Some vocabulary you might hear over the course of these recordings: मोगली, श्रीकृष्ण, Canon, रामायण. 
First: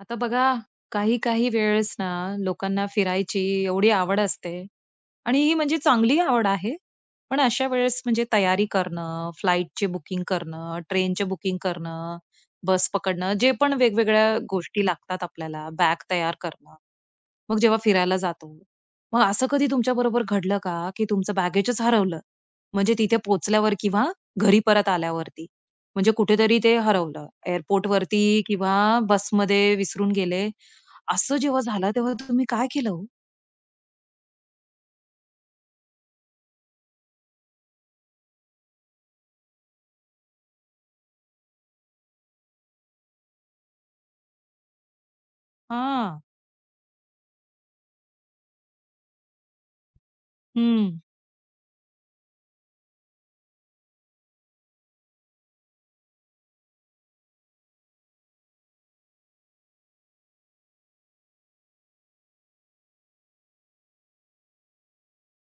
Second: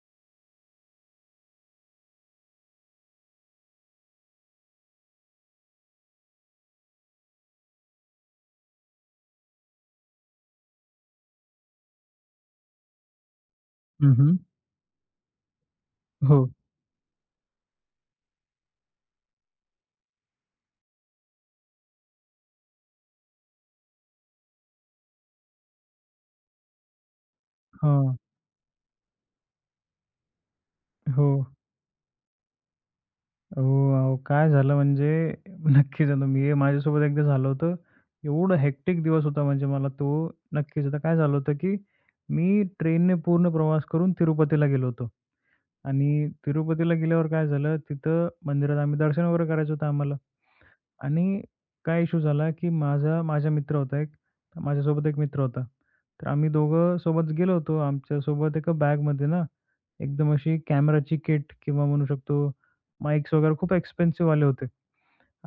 आता बघा, काही-काही वेळेस ना लोकांना फिरायची एवढी आवड असते आणि ही म्हणजे चांगली आवड आहे. पण अशा वेळेस म्हणजे तयारी करणं, फ्लाइटचे बुकिंग करणं, ट्रेनचे बुकिंग करणं, बस पकडणं, जे पण हं, हं. वेगवेगळ्या गोष्टी लागतात आपल्याला, बॅग तयार हो. करणं. मग जेव्हा फिरायला जातो, मग असं कधी तुमच्याबरोबर घडलं का, की तुमचं बॅगेजच हरवलं? म्हणजे तिथे पोहोचल्यावर किंवा घरी परत आल्यावरती? म्हणजे कुठेतरी ते हरवलं, एअरपोर्ट हां. वरती. किंवा बसमध्ये विसरून गेले. हो. असं जेव्हा झालं, तेव्हा तुम्ही काय केलं हो? हो, अहो, काय झालं म्हणजे नक्कीच, आता मी, माझ्यासोबत एकदा झालं होतं. एवढं हेक्टिक दिवस होता म्हणजे मला तो नक्कीच. आता काय झालं होतं, की मी ट्रेनने पूर्ण प्रवास करून तिरुपतीला गेलो होतो. हां. आणि तिरुपतीला गेल्यावर काय झालं, तिथं मंदिरात आम्ही दर्शन वगैरे करायचं होतं आम्हाला. हं. आणि काय इश्यू झाला, की माझा माझा मित्र होता एक, माझ्यासोबत एक मित्र होता. तर आम्ही दोघं सोबत गेलो होतो. आमच्यासोबत एका बॅगमध्ये ना एकदम अशी कॅमेराची किट किंवा म्हणू शकतो माईक्स वगैरे खूप एक्सपेन्सिव्ह आले होते.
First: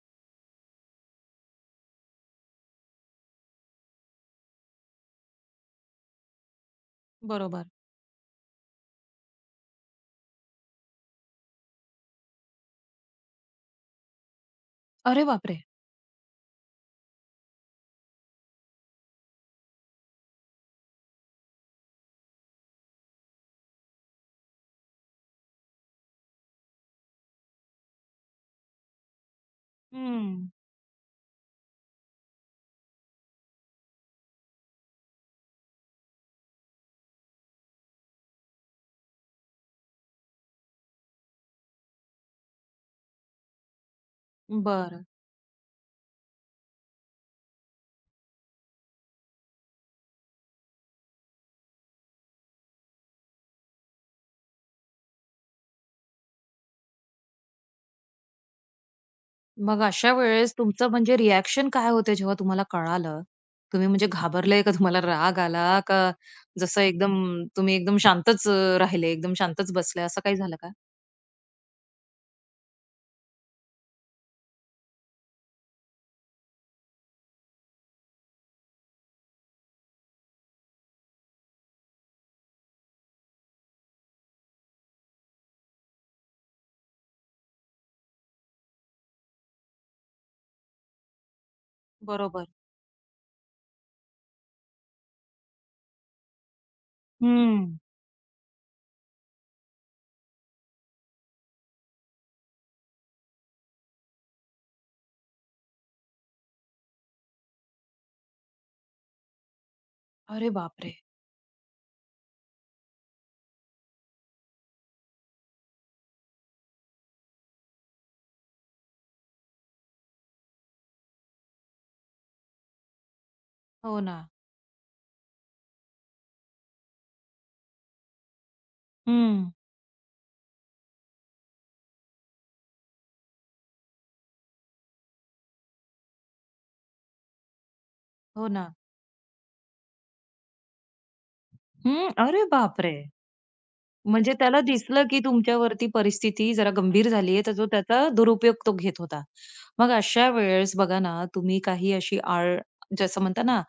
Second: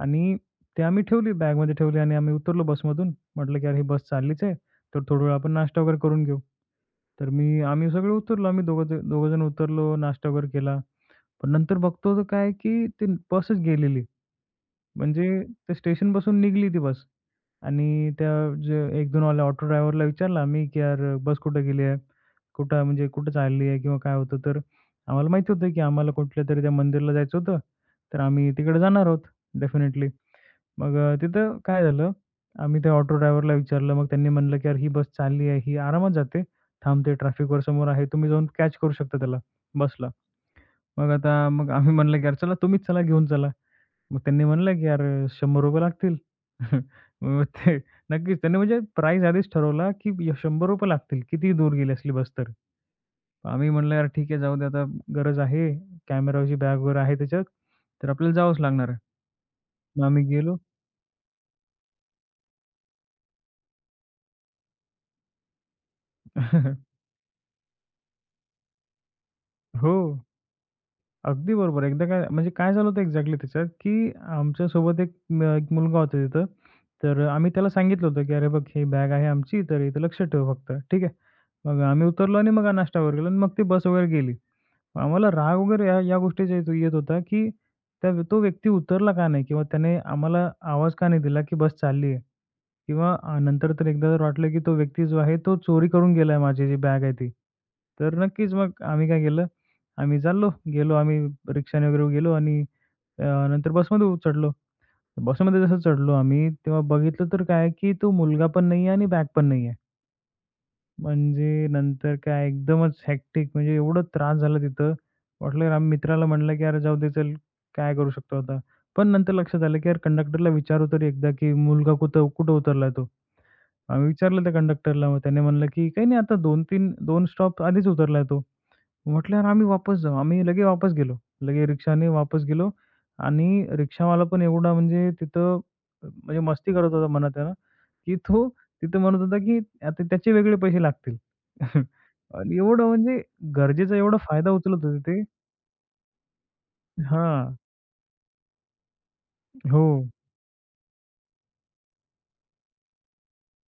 आणि ते आम्ही ठेवली, बॅगमध्ये ठेवली आणि आम्ही उतरलो बसमधून. म्हटलं की "अरे, ही बस चाललीच आहे, तर थोडा वेळ आपण नाश्ता वगैरे करून घेऊ." तर मी, बरोबर. आम्ही सगळे उतरलो. आम्ही दोघं, दोघं जण उतरलो, नाश्ता वगैरे केला. पण नंतर बघतो तर काय, की ती बसच गेलेली. म्हणजे अरे ते बापरे! स्टेशनपासून निघाली ती बस. आणि त्या जे 1-2वाल्या ऑटो ड्रायव्हरला विचारलं आम्ही, की "यार बस कुठे गेली आहे? कुठं म्हणजे कुठं चालली आहे किंवा काय होतं?" तर आम्हाला माहिती होतं, की आम्हाला कुठल्या तरी त्या मंदिरला जायचं होतं. तर आम्ही तिकडे जाणार आहोत डेफिनेटली. हं. मग तिथं काय झालं, आम्ही त्या ऑटो ड्रायव्हरला विचारलं. मग त्यांनी म्हटलं, की "यार ही बस चालली आहे, ही आरामात जाते, थांबते ट्रॅफिकवर समोर आहे. तुम्ही जाऊन कॅच करू शकता त्याला, बसला." मग आम्ही म्हटलं, की "यार चला तुम्हीच चला, घेऊन चला." मग त्यांनी म्हणलं की "यार बरं. ₹100 लागतील." मग ते नक्कीच, त्यांनी म्हणजे प्राईस आधीच ठरवला की ₹100 लागतील किती दूर गेली असली बस तर. आम्ही म्हणलं "यार ठीक आहे, जाऊ दे आता, गरज आहे, कॅमेराची बॅग वगैरे आहे त्याच्यात, तर आपल्याला जावंच लागणार आहे." मग मग अशा आम्ही वेळेस गेलो. तुमचं म्हणजे रिएक्शन काय होते जेव्हा तुम्हाला कळालं? तुम्ही म्हणजे घाबरले का तुम्हाला राग आला का जसं एकदम तुम्ही एकदम शांतच राहिले, एकदम शांतच हो, बसले असं काही झालं का? अगदी बरोबर. एकदा काय म्हणजे काय झालं होतं एक्झॅक्टली त्याच्यात, की आमच्यासोबत एक मुलगा होता तिथं, तर आम्ही त्याला सांगितलं होतं की "अरे बघ ही बॅग आहे आमची, तर इथं लक्ष ठेव फक्त." ठीक आहे. मग आम्ही उतरलो आणि मग नाश्ता वगैरे केला आणि मग ती बस वगैरे गेली. आम्हाला राग वगैरे या या गोष्टीचा येत होता, की तो व्यक्ती उतरला का नाही? किंवा त्याने आम्हाला आवाज का नाही दिला, की बस चालली आहे? बरोबर. किंवा नंतर तर एकदा तर वाटलं, की तो व्यक्ती जो आहे तो चोरी करून गेलाय माझी जी बॅग आहे ती. हं. तर नक्कीच मग आम्ही काय केलं, आम्ही चाललो, गेलो आम्ही, रिक्षाने वगैरे गेलो आणि नंतर बसमध्ये चढलो. बसमध्ये जसं चढलो आम्ही, तेव्हा बघितलं तर काय, की तो मुलगा पण नाही आणि बॅग पण नाही. अरे बापरे! म्हणजे नंतर काय एकदमच हेक्टिक, म्हणजे एवढा त्रास झाला तिथं. वाटलं यार, आम्ही मित्राला म्हटलं, की "अरे जाऊ दे चल, काय करू शकतो आता." पण नंतर लक्षात आलं, की यार कंडक्टरला विचारू तरी एकदा, की "मुलगा कुठं कुठं उतरला तो?" हो आम्ही ना. विचारलं त्या कंडक्टरला. मग त्याने म्हणलं, की "काही नाही, आता 2-3, 2 स्टॉप आधीच उतरला तो." म्हटल्यावर हं. आम्ही वापस जाऊ. आम्ही लगे वापस गेलो. लगे रिक्षाने वापस गेलो. आणि रिक्षावाला पण एवढा म्हणजे तिथं, म्हणजे मस्ती करत होता म्हणा त्यानं, की तो हो ना. तिथं म्हणत होता, की आता त्याचे वेगळे पैसे लागतील. हं. अरे आणि एवढं बापरे! म्हणजे गरजेचा एवढा म्हणजे फायदा त्याला उचलत होते दिसलं, की ते. तुमच्यावरती परिस्थिती जरा गंभीर झाली आहे, तर हां. तो त्याचा दुरुपयोग तो घेत होता. हो. मग अशा वेळेस बघा ना, तुम्ही काही अशी आळ जसं म्हणता ना,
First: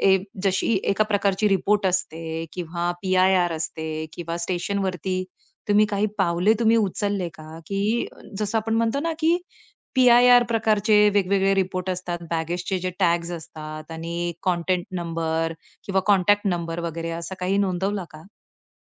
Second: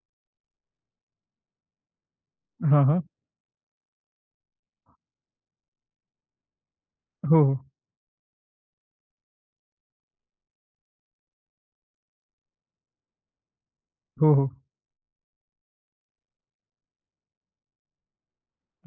ए जशी एका प्रकारची रिपोर्ट असते हां, किंवा हां. पी-आय-आर असते किंवा स्टेशनवरती तुम्ही काही पावले तुम्ही उचलले हो, हो. का? की जसं आपण म्हणतो ना, की पी-आय-आर प्रकारचे वेगवेगळे रिपोर्ट असतात, बॅगेजचे जे टॅग्स असतात आणि हो, हो. कॉन्टॅक्ट नंबर किंवा कॉन्टॅक्ट नंबर वगैरे असा काही नोंदवला का?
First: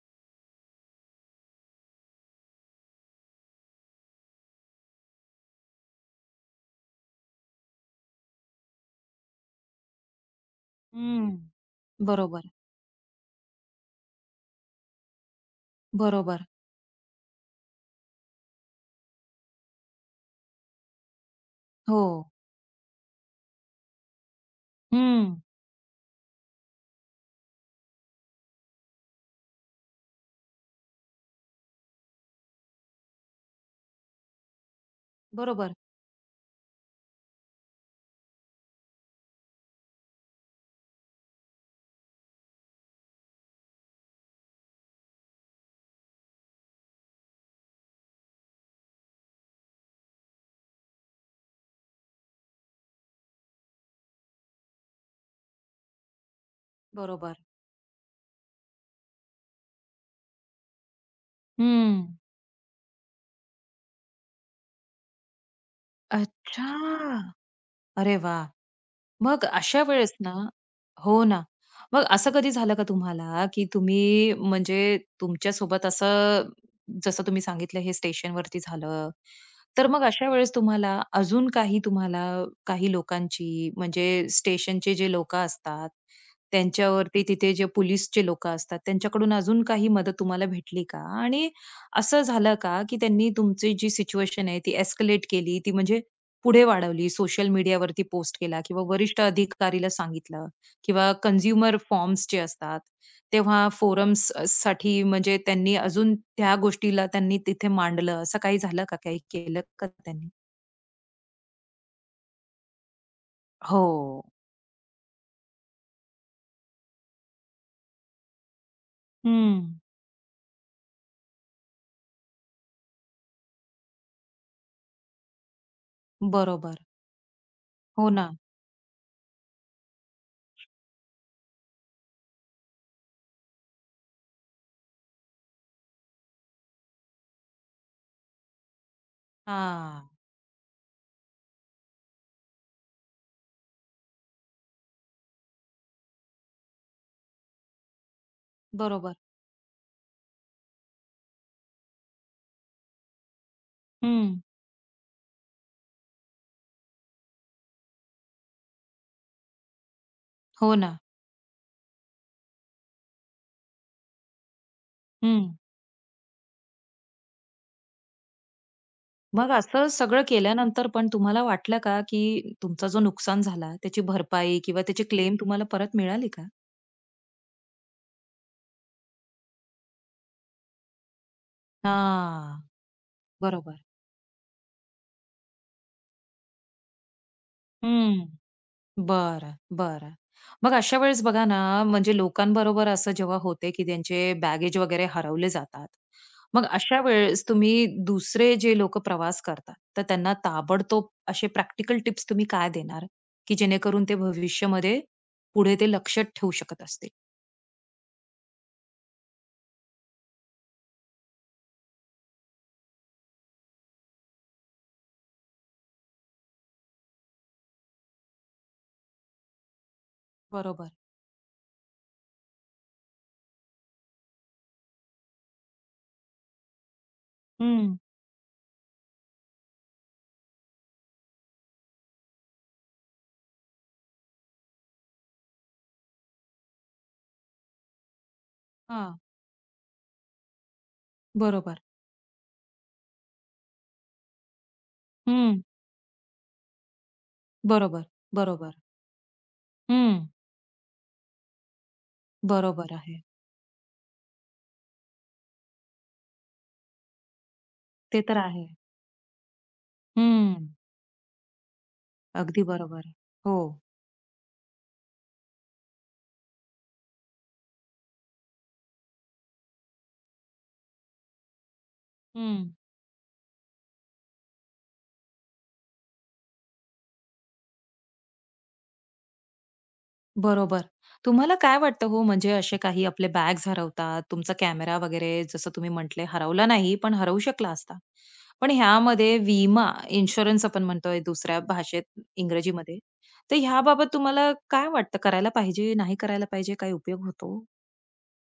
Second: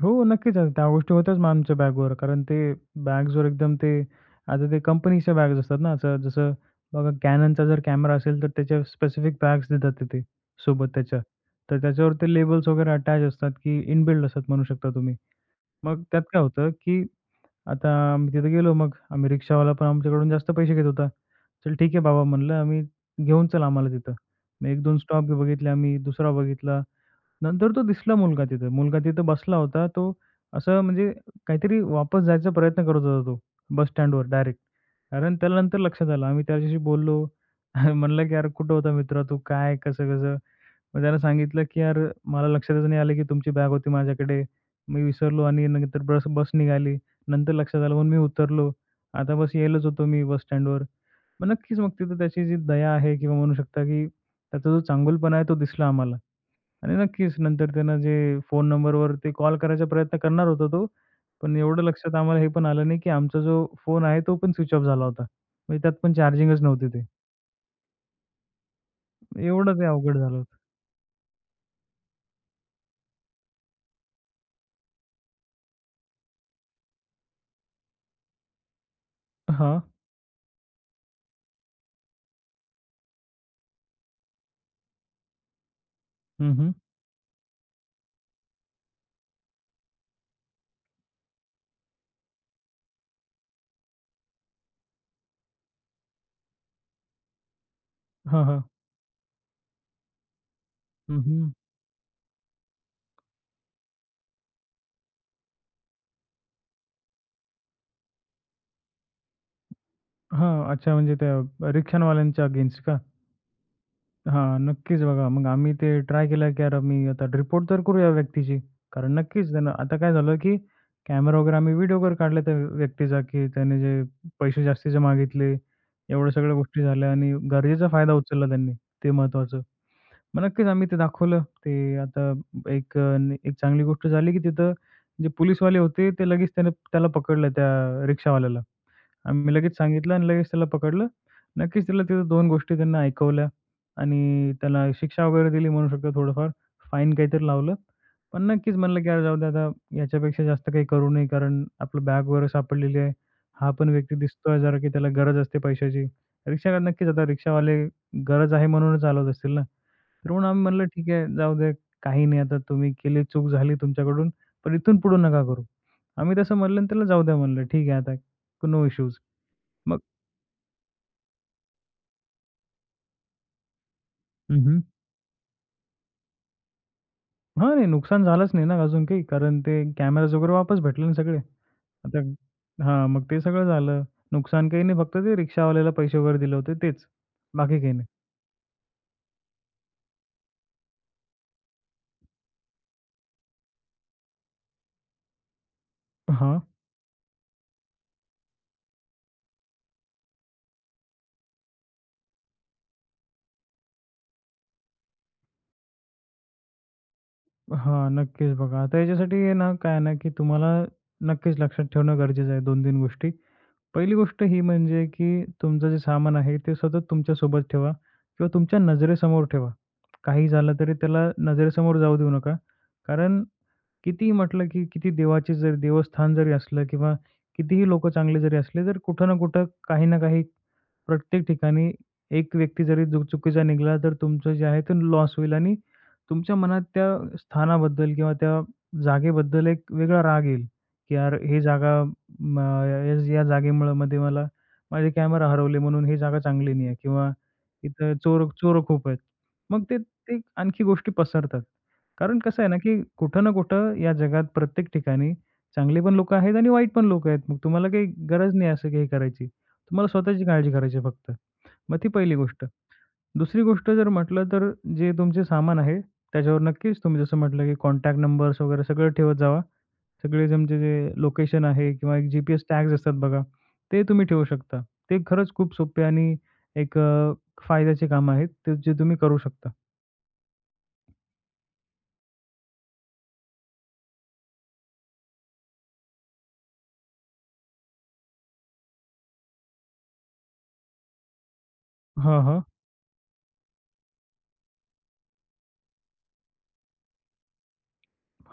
हो, नक्कीच. आता त्या गोष्टी होत्याच मग आमच्या बॅगवर. कारण ते बॅग्सवर एकदम ते, आता ते कंपनीच्या बॅग्स असतात ना, असं जसं बघा, Canonचा जर कॅमेरा असेल, तर त्याच्या स्पेसिफिक बॅग्स देतात तिथे सोबत त्याच्या. हं. तर त्याच्यावर ते बरोबर. लेबल्स वगैरे अटॅच असतात, की इनबिल्ट असतात म्हणू शकता तुम्ही. मग त्यात काय बरोबर. होतं, की आता आम्ही तिथे गेलो, मग आम्ही, रिक्षावाला पण आमच्याकडून जास्त पैसे घेत होता. "चल ठीक आहे हो. बाबा," म्हणलं, "आम्ही घेऊन चल आम्हाला तिथं." मग 1-2 स्टॉप हं. बघितले आम्ही, दुसरा बघितला. नंतर तो दिसला मुलगा तिथं. मुलगा तिथं बसला होता. तो असं म्हणजे काहीतरी वापस जायचा प्रयत्न करत होता तो बस स्टँडवर डायरेक्ट. कारण त्याला बरोबर, नंतर लक्षात आलं. आम्ही त्याच्याशी बोललो. म्हणलं की "यार कुठं होता मित्र तू? काय कसं-कसं?" मग त्यानं सांगितलं की "यार मला लक्षातच नाही आलं की तुमची बॅग होती माझ्याकडे. मी विसरलो आणि नंतर बस बस निघाली. नंतर लक्षात आलं म्हणून मी उतरलो. आता बस यायलाच होतो मी बस स्टँडवर." मग नक्कीच, मग तिथं त्याची जी दया आहे किंवा म्हणू शकता की त्याचा जो चांगुलपणा आहे तो दिसला आम्हाला. आणि नक्कीच बरोबर. नंतर त्यानं जे फोन नंबरवर ते कॉल करायचा प्रयत्न करणार होता तो. पण एवढं हं. लक्षात आम्हाला हे पण आलं नाही, की आमचा जो फोन आहे तो पण स्विच ऑफ झाला होता. म्हणजे त्यात पण चार्जिंगच नव्हती ते. अच्छा! अरे वाह! मग एवढं अशा ते वेळेस अवघड ना झालं होतं. हो ना. मग असं कधी झालं का तुम्हाला, की तुम्ही म्हणजे तुमच्यासोबत असं जसं तुम्ही सांगितलं हे स्टेशनवरती झालं. हां. तर मग अशा वेळेस तुम्हाला अजून काही तुम्हाला काही लोकांची म्हणजे स्टेशनचे जे लोकं असतात, हं, हं. त्यांच्यावरती तिथे जे पोलिसचे लोकं असतात, त्यांच्याकडून अजून काही मदत तुम्हाला भेटली का? आणि असं झालं का, की त्यांनी तुमची जी सिच्युएशन आहे ती एस्केलेट केली, ती म्हणजे पुढे वाढवली, सोशल मीडियावरती पोस्ट हां, हां. केला किंवा वरिष्ठ अधिकारीला सांगितलं किंवा हं, हं. कन्झ्युमर फॉर्म्स जे असतात, तेव्हा फोरम्स साठी म्हणजे त्यांनी अजून त्या गोष्टीला त्यांनी तिथे मांडलं. असं काही झालं का? काही केलं का त्यांनी? हां. अच्छा, म्हणजे त्या रिक्षावाल्यांच्या अगेन्स्ट का? हो. हां, नक्कीच बघा. मग आम्ही ते ट्राय केलं, की "अरे, मी आता रिपोर्ट तर करू या व्यक्तीची." कारण नक्कीच हं. त्यानं, आता काय झालं, की कॅमेरा वगैरे आम्ही व्हिडिओ वगैरे काढला त्या व्यक्तीचा, की त्याने जे पैसे जास्तीचे मागितले, एवढ्या सगळ्या बरोबर. गोष्टी झाल्या आणि गरजेचा हो फायदा ना. उचलला त्यांनी, ते महत्त्वाचं. मग नक्कीच आम्ही ते दाखवलं. ते आता एक एक चांगली गोष्ट झाली, की तिथं जे पोलिसवाले होते, ते लगेच त्याने त्याला पकडलं त्या रिक्षावाल्याला. आम्ही लगेच हां. सांगितलं आणि लगेच त्याला पकडलं. नक्कीच त्याला तिथं 2 गोष्टी त्यांना ऐकवल्या आणि त्याला शिक्षा वगैरे दिली म्हणू शकतो थोडंफार. फाईन काहीतरी लावलं. पण नक्कीच म्हणलं की बरोबर. "अरे जाऊ दे आता, याच्यापेक्षा जास्त काही करू नये." कारण आपलं बॅग वगैरे सापडलेली आहे. हा पण व्यक्ती हं. दिसतोय जरा की त्याला गरज असते पैशाची. रिक्षा, नक्कीच आता रिक्षावाले गरज आहे म्हणूनच चालवत असतील ना. तर म्हणून आम्ही हो म्हणलं ना. "ठीक आहे, जाऊ दे. काही नाही आता, तुम्ही केली चूक झाली तुमच्याकडून, पण इथून पुढे नका हं. करू." आम्ही तसं म्हणलं आणि त्याला जाऊ द्या म्हणलं. "ठीक आहे आता, नो इश्यूज." मग असं मग? सगळं केल्यानंतर पण तुम्हाला वाटलं का, की तुमचा जो नुकसान झाला त्याची भरपाई हं, हं. किंवा त्याची क्लेम तुम्हाला परत मिळाली का? हां, नाही, नुकसान झालंच नाही ना अजून काही. कारण ते कॅमेराज वगैरे वापस भेटले ना सगळे. आता, हां. हां, मग ते सगळं बरोबर. झालं. नुकसान काही नाही, फक्त ते रिक्षावाल्याला पैसे वगैरे दिले होते तेच. बाकी काही नाही. हं. बरं, बरं. मग अशा वेळेस बघा ना, म्हणजे लोकांबरोबर असं जेव्हा होते, की त्यांचे बॅगेज वगैरे हरवले जातात. हां, मग अशा वेळेस तुम्ही दुसरे जे लोकं प्रवास करतात, तर त्यांना ताबडतोब असे प्रॅक्टिकल टिप्स तुम्ही काय देणार, की जेणेकरून ते भविष्यामध्ये पुढे ते लक्षात ठेवू शकत असतील? हां, नक्कीच बघा. आता याच्यासाठी आहे ना, काय आहे ना, की तुम्हाला नक्कीच लक्षात ठेवणं गरजेचं आहे 2-3 गोष्टी. पहिली गोष्ट ही म्हणजे, की तुमचं जे सामान आहे ते सतत तुमच्यासोबत ठेवा किंवा तुमच्या नजरेसमोर ठेवा. काही झालं बरोबर. तरी त्याला नजरेसमोर जाऊ देऊ नका. कारण कितीही म्हटलं, की किती देवाचे जरी देवस्थान जरी असलं किंवा कितीही हं. लोकं चांगले जरी असले, तर कुठं ना कुठं, काही ना काही, प्रत्येक ठिकाणी एक व्यक्ती जरी चुकीचा निघाला, तर तुमचं जे आहे ते लॉस होईल आणि तुमच्या मनात त्या स्थानाबद्दल किंवा त्या हां. जागेबद्दल एक वेगळा राग येईल, की यार ही बरोबर. जागा, म या, या जागेमुळं मध्ये, मला माझे कॅमेरा हं. हरवले म्हणून ही जागा चांगली नाही आहे किंवा बरोबर, इथं चोर बरोबर. चोर खूप आहेत. मग ते हं. ते आणखी गोष्टी पसरतात. कारण कसं आहे ना, बरोबर की आहे. कुठं ना कुठं या जगात प्रत्येक ठिकाणी चांगली पण लोकं आहेत आणि वाईट पण लोकं आहेत. मग तुम्हाला काही ते तर गरज आहे. नाही असं काही करायची. तुम्हाला स्वतःची हं. काळजी करायची आहे फक्त. मग ती पहिली अगदी गोष्ट. बरोबर. हो. दुसरी गोष्ट जर म्हटलं तर, जे तुमचे सामान आहे, त्याच्यावर नक्कीच तुम्ही, जसं म्हटलं, की कॉन्टॅक्ट नंबर्स वगैरे सगळं ठेवत जावा. सगळे तुमचे जे लोकेशन आहे, किंवा एक जी-पी-एस हं. टॅग्स असतात बघा, ते तुम्ही ठेवू शकता. ते खरंच खूप सोपे आणि एक फायद्याचे काम आहेत, ते जे तुम्ही करू शकता. बरोबर. तुम्हाला काय वाटतं हो, म्हणजे असे काही आपले बॅग्स हरवतात, तुमचा कॅमेरा वगैरे जसं तुम्ही म्हटले हरवला नाही, पण हरवू शकला असता. पण ह्यामध्ये विमा, इन्शुरन्स आपण म्हणतोय दुसऱ्या भाषेत हां, हां. इंग्रजीमध्ये, तर ह्याबाबत तुम्हाला काय वाटतं करायला पाहिजे, नाही करायला पाहिजे? काही उपयोग होतो?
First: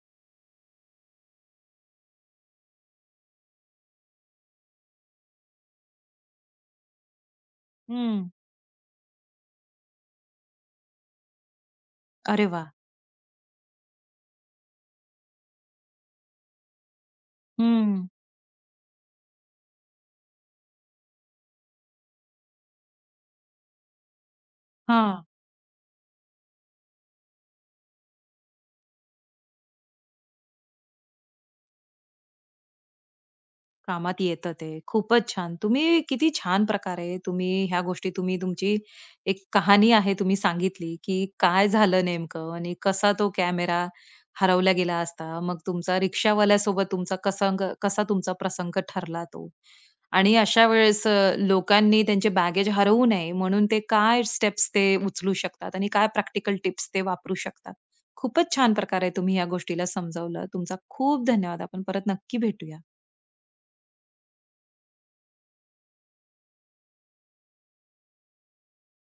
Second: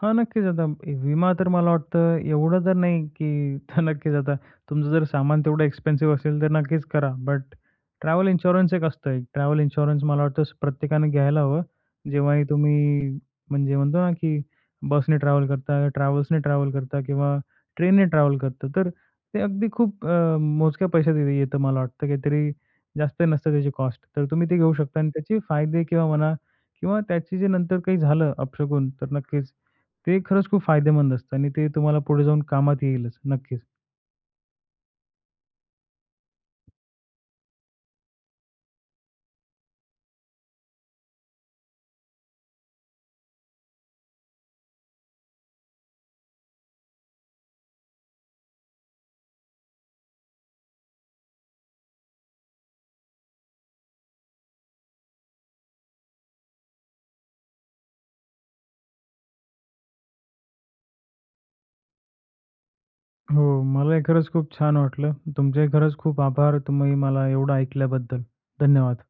हां, नक्कीच. आता ए विमा तर मला वाटतं एवढं तर नाही, की तर नक्कीच आता, तुमचं जर सामान तेवढं एक्सपेन्सिव्ह असेल तर नक्कीच करा. बट ट्रॅव्हल हं. इन्शुरन्स एक असतं. एक ट्रॅव्हल इन्शुरन्स मला वाटतं प्रत्येकाने घ्यायला हवं. जेव्हाही अरे वाह! तुम्ही, म्हणजे म्हणतो ना, की बसने ट्रॅव्हल करता, ट्रॅव्हल्सने ट्रॅव्हल करता किंवा ट्रेनने हं. ट्रॅव्हल करता. तर ते अगदी खूप मोजक्या पैशात येतं मला वाटतं. काहीतरी जास्त नसतं त्याची कॉस्ट. तर तुम्ही ते घेऊ शकता आणि हां. त्याचे फायदे किंवा म्हणा, किंवा त्याचे जे नंतर काही झालं अपशगुन, तर नक्कीच ते खरंच खूप फायदेमंद असतं आणि ते तुम्हाला पुढे जाऊन कामात येईलच. नक्कीच. कामात येतं ते. खूपच छान. तुम्ही किती छान प्रकारे तुम्ही ह्या गोष्टी तुम्ही तुमची एक कहाणी आहे तुम्ही सांगितली, की काय झालं नेमकं आणि कसा तो कॅमेरा हरवला गेला असता. मग तुमचा रिक्षावाल्यासोबत तुमचा कसा तुमचा प्रसंग ठरला तो. आणि अशा वेळेस लोकांनी त्यांचे बॅगेज हरवू नये म्हणून ते काय स्टेप्स ते उचलू शकतात आणि काय प्रॅक्टिकल टिप्स ते वापरू शकतात. खूपच छान प्रकारे तुम्ही या गोष्टीला समजावलं. तुमचा खूप धन्यवाद. आपण परत नक्की भेटूया. हो, मलाही खरंच खूप छान वाटलं. तुमचे खरंच खूप आभार. तुम्ही मला एवढं ऐकल्याबद्दल. धन्यवाद.